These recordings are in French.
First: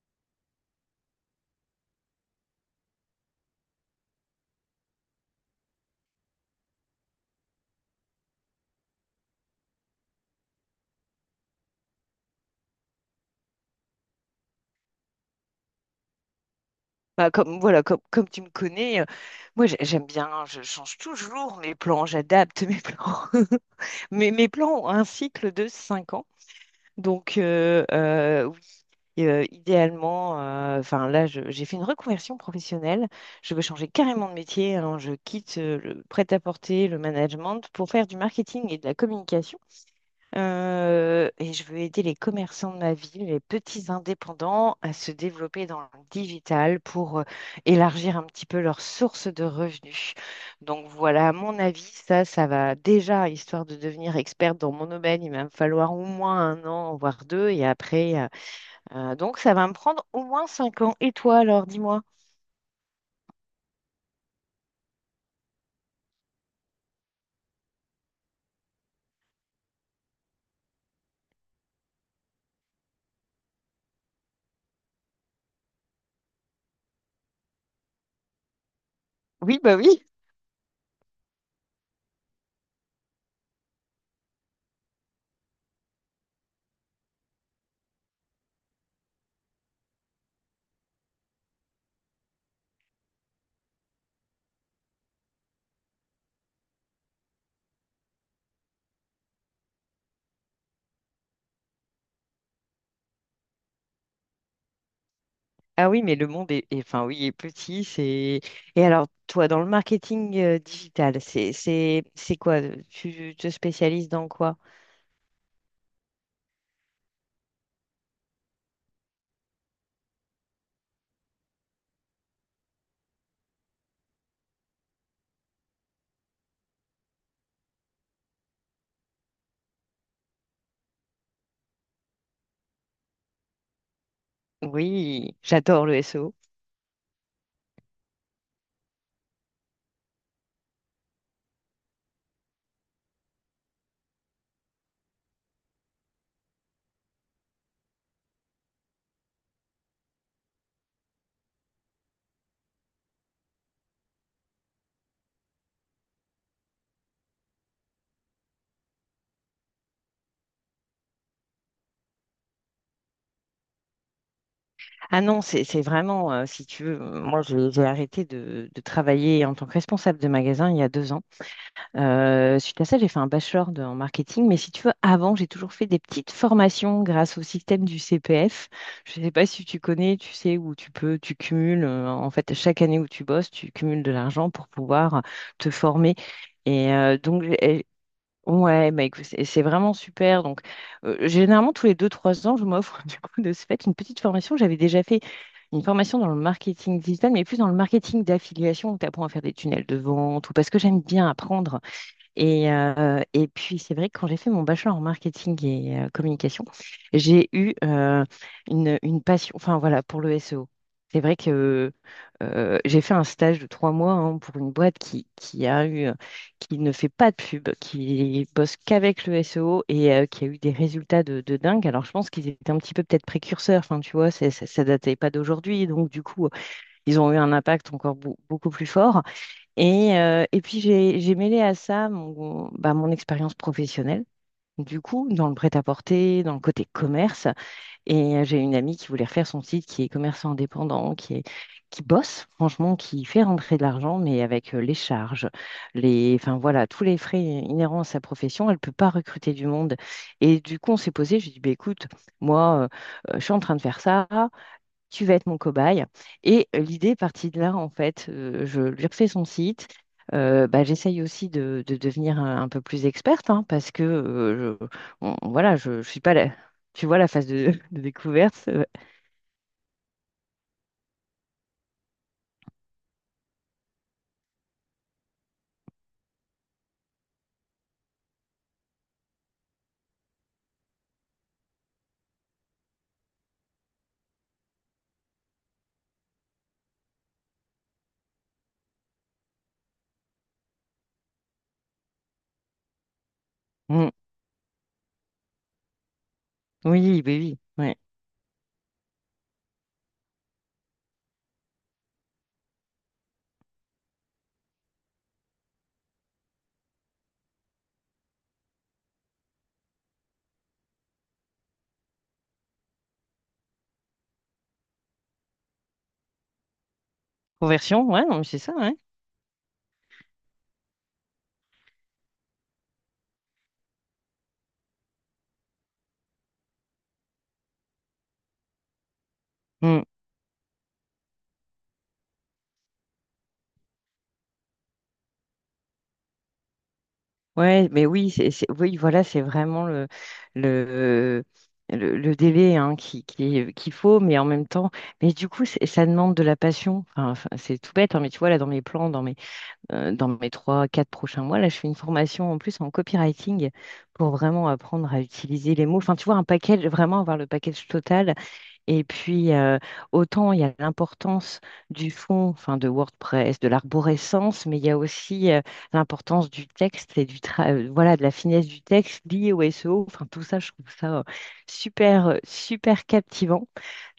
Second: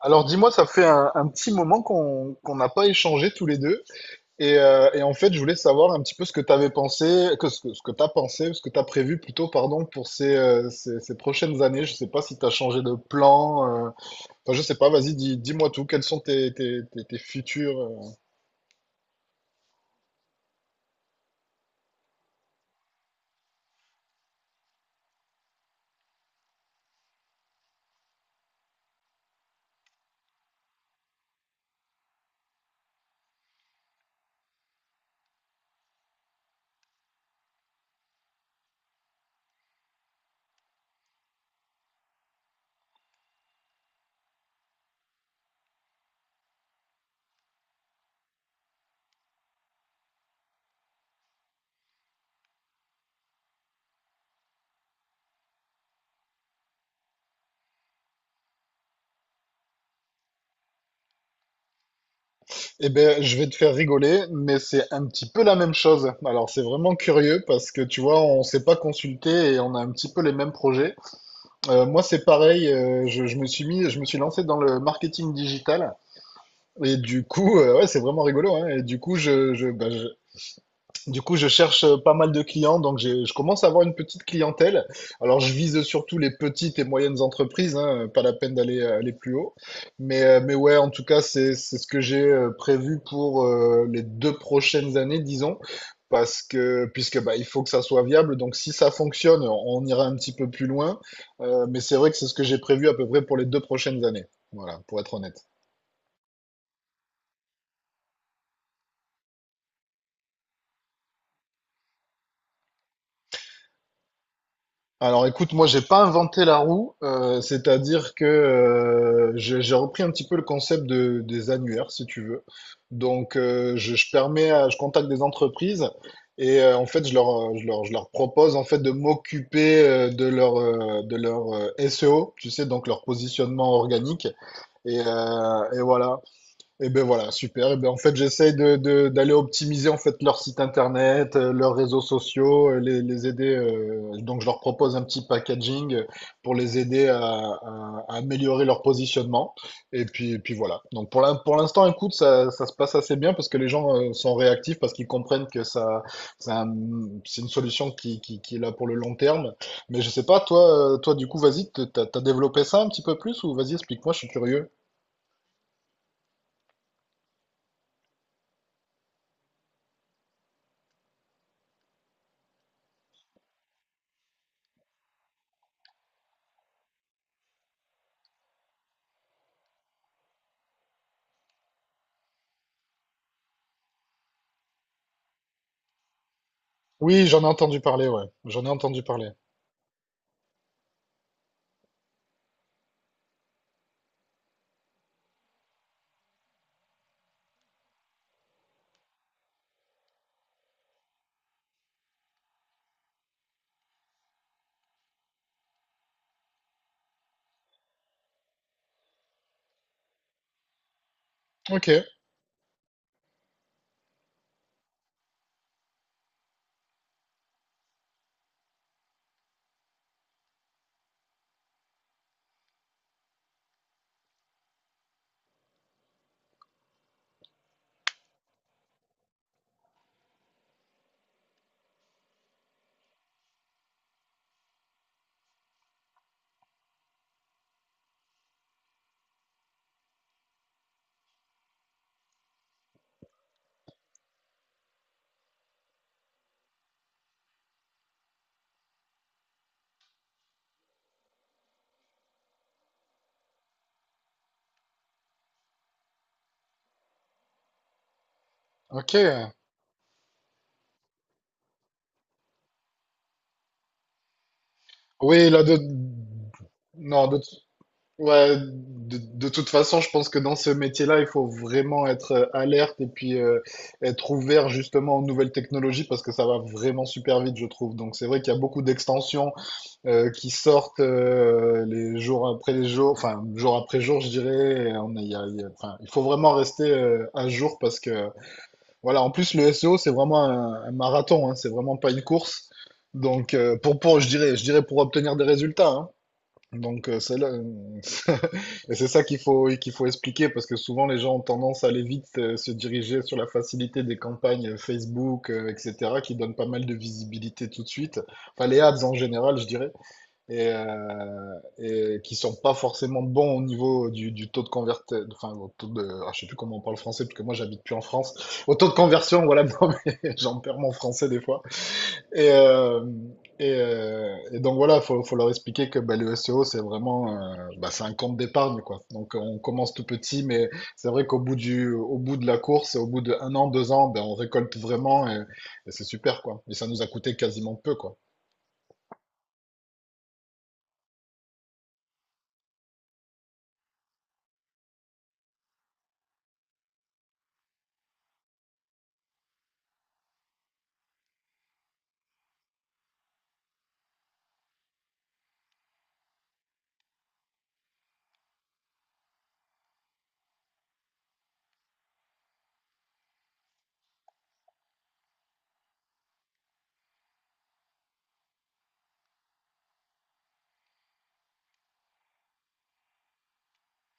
Alors dis-moi, ça fait un petit moment qu'on n'a pas échangé tous les deux. Et en fait, je voulais savoir un petit peu ce que tu avais pensé, que ce que, ce que tu as pensé, ce que tu as prévu pour ces prochaines années. Je sais pas si tu as changé de plan. Enfin, je sais pas, vas-y, dis-moi tout. Quels sont tes Bah, comme futurs... voilà, comme, euh. comme tu me connais, moi j'aime bien, je change toujours mes plans, j'adapte mes plans. Mes plans ont un cycle de 5 ans. Donc oui, idéalement, enfin là j'ai fait une reconversion professionnelle. Je veux changer carrément de métier, hein. Je quitte le prêt-à-porter, le management pour faire du marketing et de la communication. Et je veux aider les commerçants de ma ville, les petits indépendants, à se développer dans le digital pour élargir un petit peu leurs sources de revenus. Donc voilà, à mon avis, ça va déjà, histoire de devenir experte dans mon domaine, il va me falloir au moins un an, voire deux, et après, donc ça va me prendre au moins 5 ans. Et toi, alors, dis-moi. Eh ben, je vais te faire rigoler, mais c'est un petit peu la même chose. Alors, c'est vraiment curieux parce que, tu vois, on s'est pas consulté et on a un petit peu les mêmes projets. Moi, c'est pareil. Je me suis je me suis lancé dans le marketing digital. Et du coup, ouais, c'est vraiment rigolo, hein. Et du coup, Oui, bah oui. Du coup, je cherche pas mal de clients, donc je commence à avoir une petite clientèle. Alors, je vise surtout les petites et moyennes entreprises, hein, pas la peine d'aller aller plus haut. Mais ouais, en tout cas, c'est ce que j'ai prévu pour les deux prochaines années, disons, parce que puisque bah, il faut que ça soit viable. Donc, si ça fonctionne, on ira un petit peu plus loin. Mais c'est vrai que c'est ce que j'ai prévu à peu près pour les deux prochaines années. Voilà, pour être honnête. Ah oui, mais le monde est, enfin oui, est petit. C'est. Et alors, toi, dans le marketing digital, c'est quoi? Tu te spécialises dans quoi? Alors écoute, moi j'ai pas inventé la roue, c'est-à-dire que j'ai repris un petit peu le concept des annuaires, si tu veux. Donc je permets, je contacte des entreprises et en fait je leur, je leur, je leur propose en fait de m'occuper de leur SEO, tu sais, donc leur positionnement organique. Et, Oui, euh, et j'adore le voilà. SEO. Et ben voilà, super. Et ben en fait, j'essaie d'aller optimiser en fait leur site internet, leurs réseaux sociaux, les aider. Donc, je leur propose un petit packaging pour les aider à améliorer leur positionnement. Et puis voilà. Donc pour pour l'instant, écoute, ça se passe assez bien parce que les gens sont réactifs parce qu'ils comprennent que c'est un- c'est une solution qui est là pour le long terme. Mais je sais pas, toi, toi du coup, vas-y, t'as développé ça un petit peu plus ou vas-y, explique-moi, je suis curieux. Ah non, c'est vraiment, si tu veux, moi, j'ai arrêté de travailler en tant que responsable de magasin il y a 2 ans. Suite à ça, j'ai fait un bachelor en marketing, mais si tu veux, avant, j'ai toujours fait des petites formations grâce au système du CPF. Je ne sais pas si tu connais, tu sais, où tu peux, tu cumules, en fait, chaque année où tu bosses, tu cumules de l'argent pour pouvoir te former. Et Oui, j'en donc, ai entendu parler, ouais. J'en ai ouais, entendu bah, écoute, parler. c'est vraiment super. Donc, généralement, tous les deux-trois ans, je m'offre, du coup, de ce fait, une petite formation. J'avais déjà fait une formation dans le marketing digital, mais plus dans le marketing d'affiliation où tu apprends à faire des tunnels de vente ou parce que j'aime bien apprendre et puis, c'est vrai que quand j'ai fait mon bachelor en marketing et communication, j'ai eu une passion, enfin voilà, pour le SEO. C'est vrai Ok, que j'ai fait un stage de 3 mois, hein, pour une boîte qui a eu, qui ne fait pas de pub, qui bosse qu'avec le SEO et qui a eu des résultats de dingue. Alors, je pense qu'ils étaient un petit peu peut-être précurseurs, enfin, tu vois, ça, ça datait pas d'aujourd'hui. Donc, du coup, ils ont eu un impact encore beaucoup plus fort. Et puis j'ai mêlé à ça mon expérience professionnelle, du coup, dans le prêt-à-porter, dans le côté commerce. Et j'ai une amie qui voulait refaire son site, qui est commerçant indépendant, qui bosse, franchement, qui fait rentrer de l'argent, mais avec les charges, enfin voilà, tous les frais inhérents à sa profession, elle ne peut pas recruter du monde. Et du coup, on s'est posé, j'ai dit, bah, écoute, moi, je suis en train de faire ça, tu vas être mon cobaye. Et l'idée est partie de là, en fait. Je lui ok. refais son site. Bah, j'essaye aussi de devenir un peu plus experte, hein, parce que Oui, là, de... voilà, je suis pas là. Tu vois Non, la de... phase de Ouais, découverte. De toute façon, je pense que dans ce métier-là, il faut vraiment être alerte et puis être ouvert justement aux nouvelles technologies parce que ça va vraiment super vite, je trouve. Donc c'est vrai qu'il y a beaucoup d'extensions qui sortent les jours après les jours, enfin jour après jour, je dirais. Et On a- il y a- il y a- enfin, il faut vraiment rester à jour parce que voilà, en plus, le SEO, c'est vraiment un marathon, hein, c'est vraiment pas une course. Donc, Mm. Je dirais pour obtenir des résultats, hein. Donc, Oui, bah c'est là, oui, ouais. euh, Et c'est ça qu'il faut expliquer parce que souvent les gens ont tendance à aller vite se diriger sur la facilité des campagnes Facebook, etc., qui donnent pas mal de visibilité tout de suite. Enfin, les ads en général, je dirais et qui sont pas forcément bons au niveau du taux de conversion, enfin au taux ah, je sais plus comment on parle français parce que moi j'habite plus en Conversion, ouais, non, mais c'est France, au ça, taux de ouais. conversion, voilà, non, mais j'en perds mon français des fois. Et, euh, et donc voilà, faut leur expliquer que bah, le SEO c'est vraiment, c'est un compte d'épargne quoi. Donc on commence Mm. tout petit, mais c'est vrai qu'au bout au bout de la course, au bout de un an, deux ans, ben on récolte vraiment et c'est super quoi. Et ça nous a coûté quasiment Ouais, peu mais quoi. oui, oui, voilà, c'est vraiment le, le délai, hein, qu'il faut, mais en même temps, mais du coup, ça demande de la passion. Enfin, c'est tout bête, hein, mais tu vois, là, dans mes plans, dans mes trois, quatre prochains mois. Là, je fais une formation en plus en copywriting pour vraiment apprendre à utiliser les mots. Enfin, tu vois, un package, vraiment avoir le package total. Et puis, autant il y a l'importance du fond, enfin, de WordPress, de l'arborescence, mais il y a aussi l'importance du texte et du voilà, de la finesse du texte liée au SEO. Enfin, tout ça, je trouve ça super, super captivant.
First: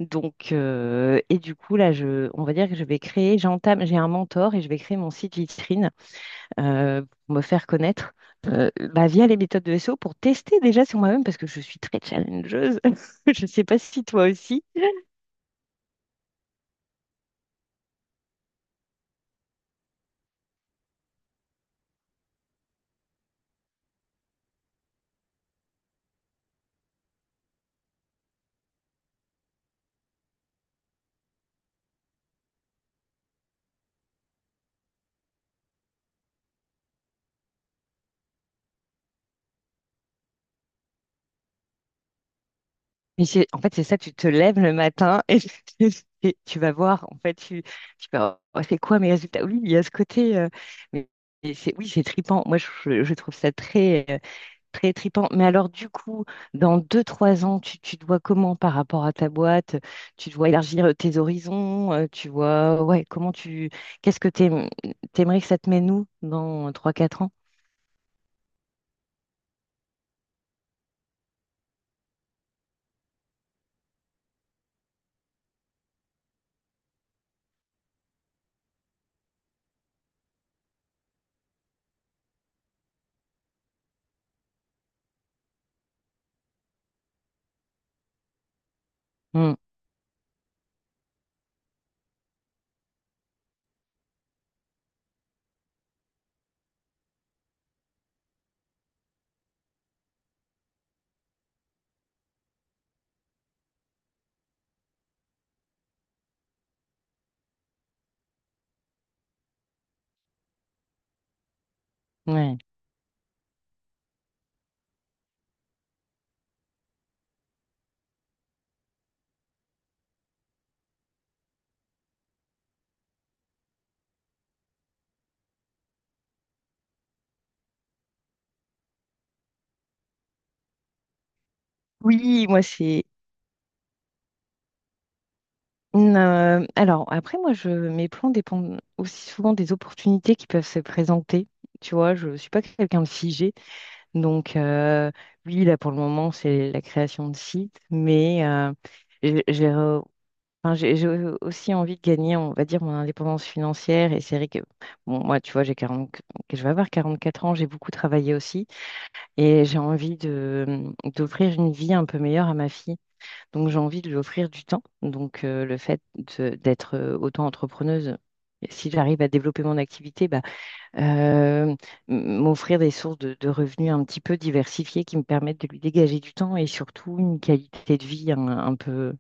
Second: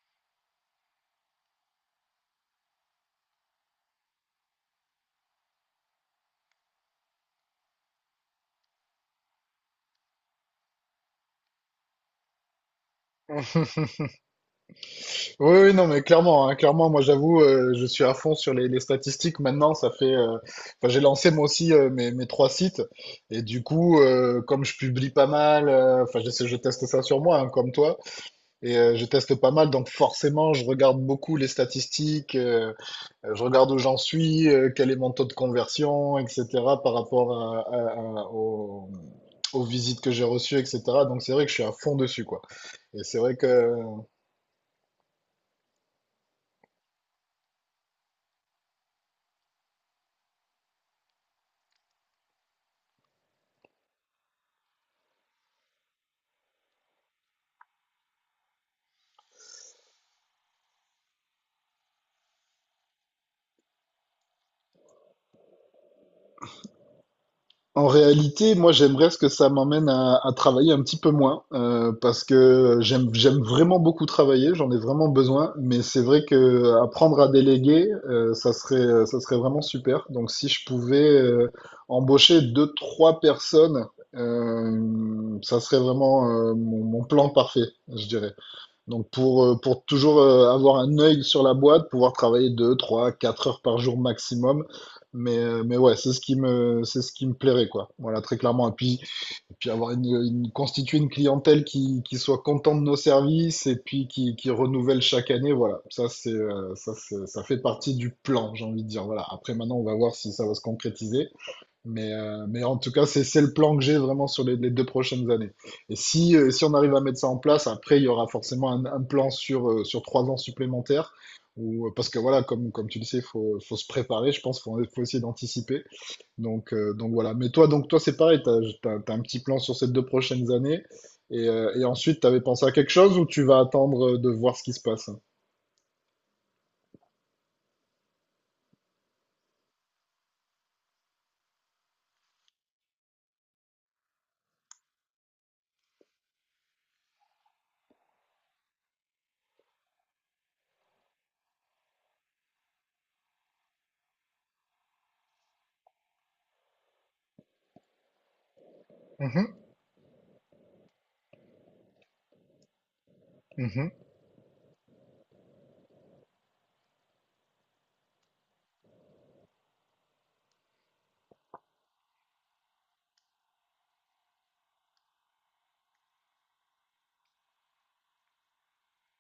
Donc, et du coup, là, on va dire que je vais créer, j'entame, j'ai un mentor et je vais créer mon site vitrine pour me faire connaître, bah, via les méthodes de SEO pour tester déjà sur moi-même parce que je suis très challengeuse. Je ne sais pas si toi aussi. Oui, oui, non, mais clairement, hein, clairement, moi j'avoue, je suis à fond sur les statistiques maintenant. Ça fait, enfin, j'ai lancé moi aussi mes trois sites, et du coup, comme je publie pas mal, enfin, je teste ça sur moi, hein, comme toi, et je teste pas mal, donc forcément, je regarde beaucoup les statistiques, je regarde où j'en suis, quel est mon taux de conversion, etc., par rapport à, à- à- aux, aux visites que j'ai reçues, etc. Donc c'est vrai que je suis à fond dessus, quoi. Et c'est Mais vrai que en fait, c'est ça, tu te lèves le matin et et tu vas voir, en fait, tu fais, oh, c'est quoi mes résultats? Oui, il y a ce côté, mais mais c'est, oui, c'est trippant. Moi, je trouve ça très trippant. Mais alors, du coup, dans deux, trois ans, tu te vois comment par rapport à ta boîte? Tu te vois élargir tes horizons? Tu vois, ouais, qu'est-ce que t'aimerais que ça te mène où dans trois, quatre ans? en réalité, moi, j'aimerais ce que ça m'emmène à travailler un petit peu moins, parce que j'aime vraiment beaucoup travailler, j'en ai vraiment besoin, mais c'est vrai que apprendre à déléguer, ça serait vraiment super. Donc, si je pouvais embaucher deux, trois personnes, ça serait vraiment mon plan parfait, je dirais. Donc Hmm, pour toujours avoir un œil sur la boîte, pouvoir travailler 2, 3, 4 heures par jour maximum. Mais ouais, c'est ce qui me plairait, quoi. Voilà, très clairement. Et puis avoir constituer une clientèle qui soit contente de nos services et puis qui renouvelle chaque année. Voilà, ça, ça fait partie du plan, j'ai envie de dire. Voilà, après, maintenant, on va voir si ça va se concrétiser. Mais, euh, ouais. mais en tout cas, c'est le plan que j'ai vraiment sur les deux prochaines années. Et si, si on arrive à mettre ça en place, après, il y aura forcément un plan sur, sur trois ans supplémentaires. Ou, parce que voilà, comme tu le sais, faut se préparer, je pense, faut essayer d'anticiper. Donc voilà. Mais toi, donc toi, c'est pareil, t'as un petit plan sur ces deux prochaines années. Et ensuite, t'avais Oui, moi, pensé à quelque c'est. chose ou tu vas attendre de voir ce qui se passe? Alors, après, moi, mes plans dépendent aussi souvent des opportunités qui peuvent se présenter. Tu vois, je ne suis pas quelqu'un de figé. Donc, oui, là, pour le moment, c'est la création de sites. Mais j'ai enfin, j'ai aussi envie de gagner, on va dire, mon indépendance financière. Et c'est vrai que, bon, moi, tu vois, j'ai 40, je vais avoir 44 ans, j'ai beaucoup travaillé aussi. Mhm, Et j'ai envie d'offrir une vie un peu meilleure à ma fille. Donc, j'ai mhm, envie de lui offrir du temps. Donc, le fait d'être auto-entrepreneuse, si j'arrive à développer mon activité, bah, euh, m'offrir des sources de revenus un petit peu diversifiées qui me permettent de lui dégager du temps et surtout une qualité de vie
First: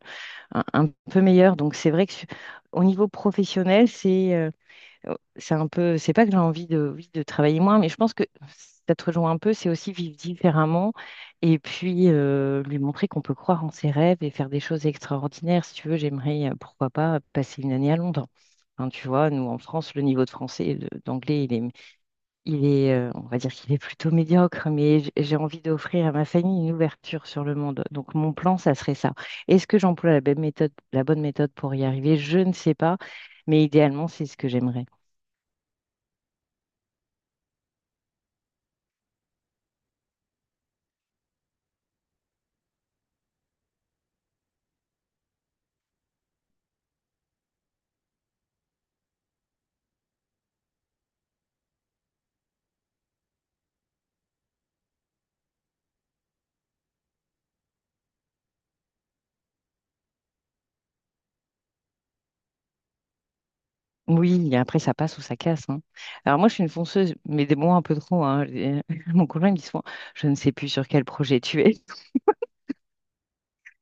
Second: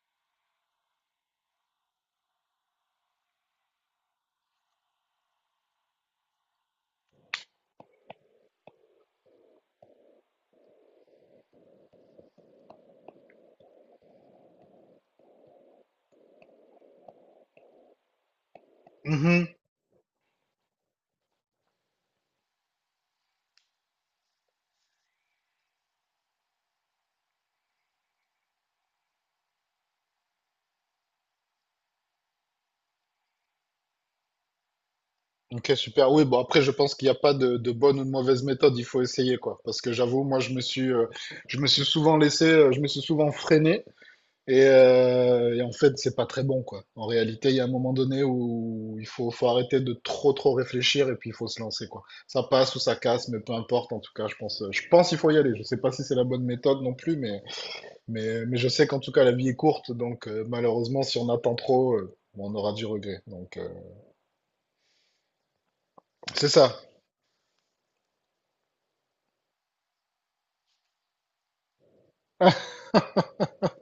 un peu meilleur. Donc c'est vrai que au niveau professionnel, c'est un peu, c'est pas que j'ai envie de, oui, de travailler moins, mais je pense que ça te rejoint un peu, c'est aussi vivre différemment et puis lui montrer qu'on peut croire en ses rêves et faire des choses extraordinaires. Si tu veux, j'aimerais, pourquoi pas, passer une année à Londres. Hein, tu vois, nous mhm. en France, le niveau de français et d'anglais, on va dire qu'il est plutôt médiocre, mais j'ai envie d'offrir à ma famille une ouverture sur le monde. Donc mon plan, ça serait ça. Est-ce que j'emploie la bonne méthode pour y arriver? Je ne sais pas, mais idéalement, c'est ce que j'aimerais. Ok, super. Oui, bon, après, je pense qu'il n'y a pas de bonne ou de mauvaise méthode. Il faut essayer, quoi. Parce que j'avoue, moi, je me suis souvent laissé, je me suis souvent freiné. Et en fait, c'est pas très bon, quoi. En réalité, il y a un moment donné où faut arrêter de trop réfléchir et puis il faut se lancer, quoi. Ça passe ou ça casse, mais peu importe. En tout cas, je pense qu'il faut y aller. Je sais pas si c'est la bonne méthode non plus, mais je sais qu'en tout cas, la vie est courte. Donc, malheureusement, si on attend trop, on aura du regret. Donc, Oui, et après, ça passe ou ça casse, hein. Alors moi, c'est je suis une ça. fonceuse, mais des mots un peu trop, hein. Mon conjoint, il me dit souvent, je ne sais plus sur quel projet tu es.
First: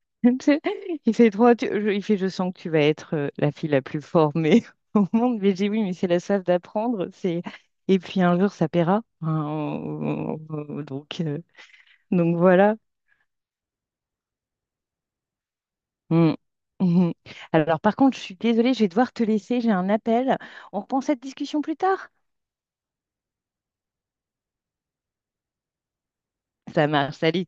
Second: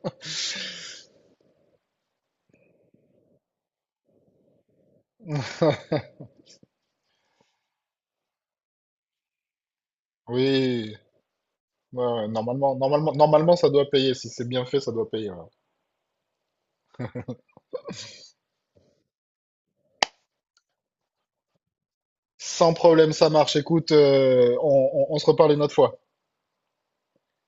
Tu sais, il fait trois, il fait, je sens que tu vas être la fille la plus formée au monde. Mais j'ai dit, oui, mais c'est la soif d'apprendre. C'est Et puis un jour ça paiera, hein, euh, Oui. donc euh, Ouais, ouais, donc voilà. Normalement, ça doit payer. Si c'est bien fait, ça doit payer, ouais. Mm. Mhm. Alors par contre, je suis désolée, je vais devoir te laisser. J'ai un appel. On reprend cette discussion plus tard. Sans problème, ça marche. Écoute, on se reparle une autre fois. Ça marche. Salut.